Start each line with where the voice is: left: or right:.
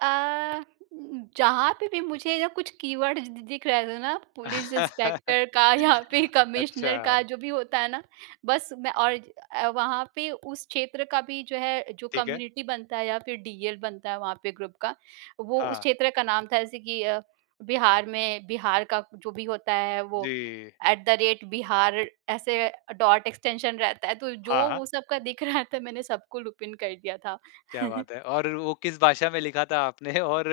right: अ, जहाँ पे भी मुझे जब कुछ कीवर्ड्स द दिख रहे थे ना पुलिस इंस्पेक्टर का या फिर कमिश्नर
left: अच्छा।
right: का जो भी होता है ना, बस मैं और अ, वहाँ पे उस क्षेत्र का भी जो है जो
left: ठीक है।
right: कम्युनिटी बनता है या फिर डीएल बनता है वहाँ पे ग्रुप का वो उस
left: हाँ।
right: क्षेत्र का नाम था। जैसे कि अ, बिहार में बिहार का जो भी होता है वो
left: जी।
right: एट द रेट बिहार ऐसे डॉट एक्सटेंशन रहता है तो जो
left: हाँ, हाँ।
right: वो सब का दिख रहा था मैंने सबको लूप इन कर दिया था।
left: क्या बात है। और वो किस भाषा में लिखा था आपने और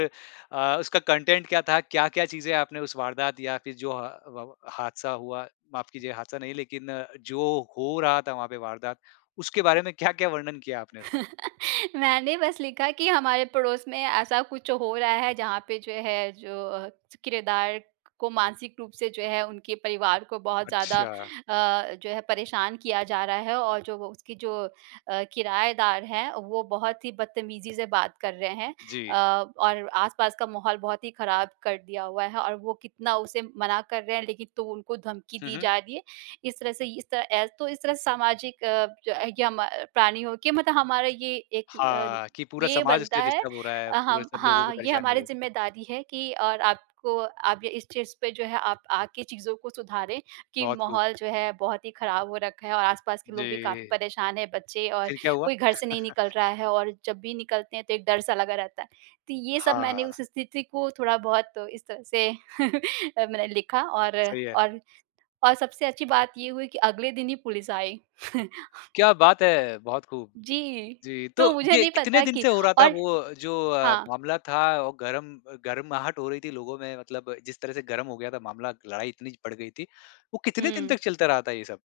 left: अ, उसका अ, कंटेंट क्या था? क्या-क्या चीज़ें आपने उस वारदात या फिर जो हा व हादसा हुआ, माफ़ कीजिए हादसा नहीं लेकिन जो हो रहा था वहाँ पे वारदात, उसके बारे में क्या-क्या वर्णन किया आपने उसमें?
right: मैंने बस लिखा कि हमारे पड़ोस में ऐसा कुछ हो रहा है जहाँ पे जो है जो अ, किरायेदार को मानसिक रूप से जो है उनके परिवार को बहुत ज़्यादा
left: अच्छा।
right: अ, जो है परेशान किया जा रहा है और जो उसकी जो अ, किराएदार हैं वो बहुत ही बदतमीज़ी से बात कर रहे हैं।
left: जी।
right: अ, और आसपास का माहौल बहुत ही ख़राब कर दिया हुआ है और वो कितना उसे मना कर रहे हैं लेकिन तो वो उनको धमकी
left: हुँ,
right: दी
left: हुँ।
right: जा रही है, इस तरह से इस तरह एस तो इस तरह से सामाजिक या म प्राणी होके मतलब हमारा ये एक अ,
left: हाँ। कि पूरा
right: ये
left: समाज
right: बनता
left: इससे
right: है
left: डिस्टर्ब हो रहा है,
right: अ,
left: पूरे
right: हम
left: सब लोगों को
right: हाँ, ये
left: परेशानी हो
right: हमारी
left: रही है।
right: ज़िम्मेदारी है कि और आपको अब इस चीज़ पे जो है आप आ के चीज़ों को सुधारें, कि
left: बहुत खूब।
right: माहौल जो है बहुत ही ख़राब हो रखा है। और आस-पास के लोग भी काफ़ी
left: जी।
right: परेशान हैं बच्चे और
left: फिर क्या हुआ?
right: कोई घर से नहीं निकल रहा है और जब भी निकलते हैं तो एक डर-सा लगा रहता है। तो ये सब मैंने
left: हाँ।
right: उस स्थिति को थोड़ा-बहुत इस तरह से अ, मैंने लिखा और
left: सही है।
right: और और सबसे अच्छी बात ये हुई कि अगले दिन ही पुलिस आई।
left: क्या बात है। बहुत खूब।
right: जी,
left: जी, तो
right: तो मुझे
left: ये
right: नहीं
left: कितने
right: पता
left: दिन
right: कि
left: से हो रहा था
right: और
left: वो जो अ,
right: हाँ।
left: मामला था और गरम गरमाहट हो रही थी लोगों में मतलब जिस तरह से गरम हो गया था मामला लड़ाई इतनी बढ़ गई थी, वो कितने दिन
right: हुँ।
left: तक चलता रहा था ये सब?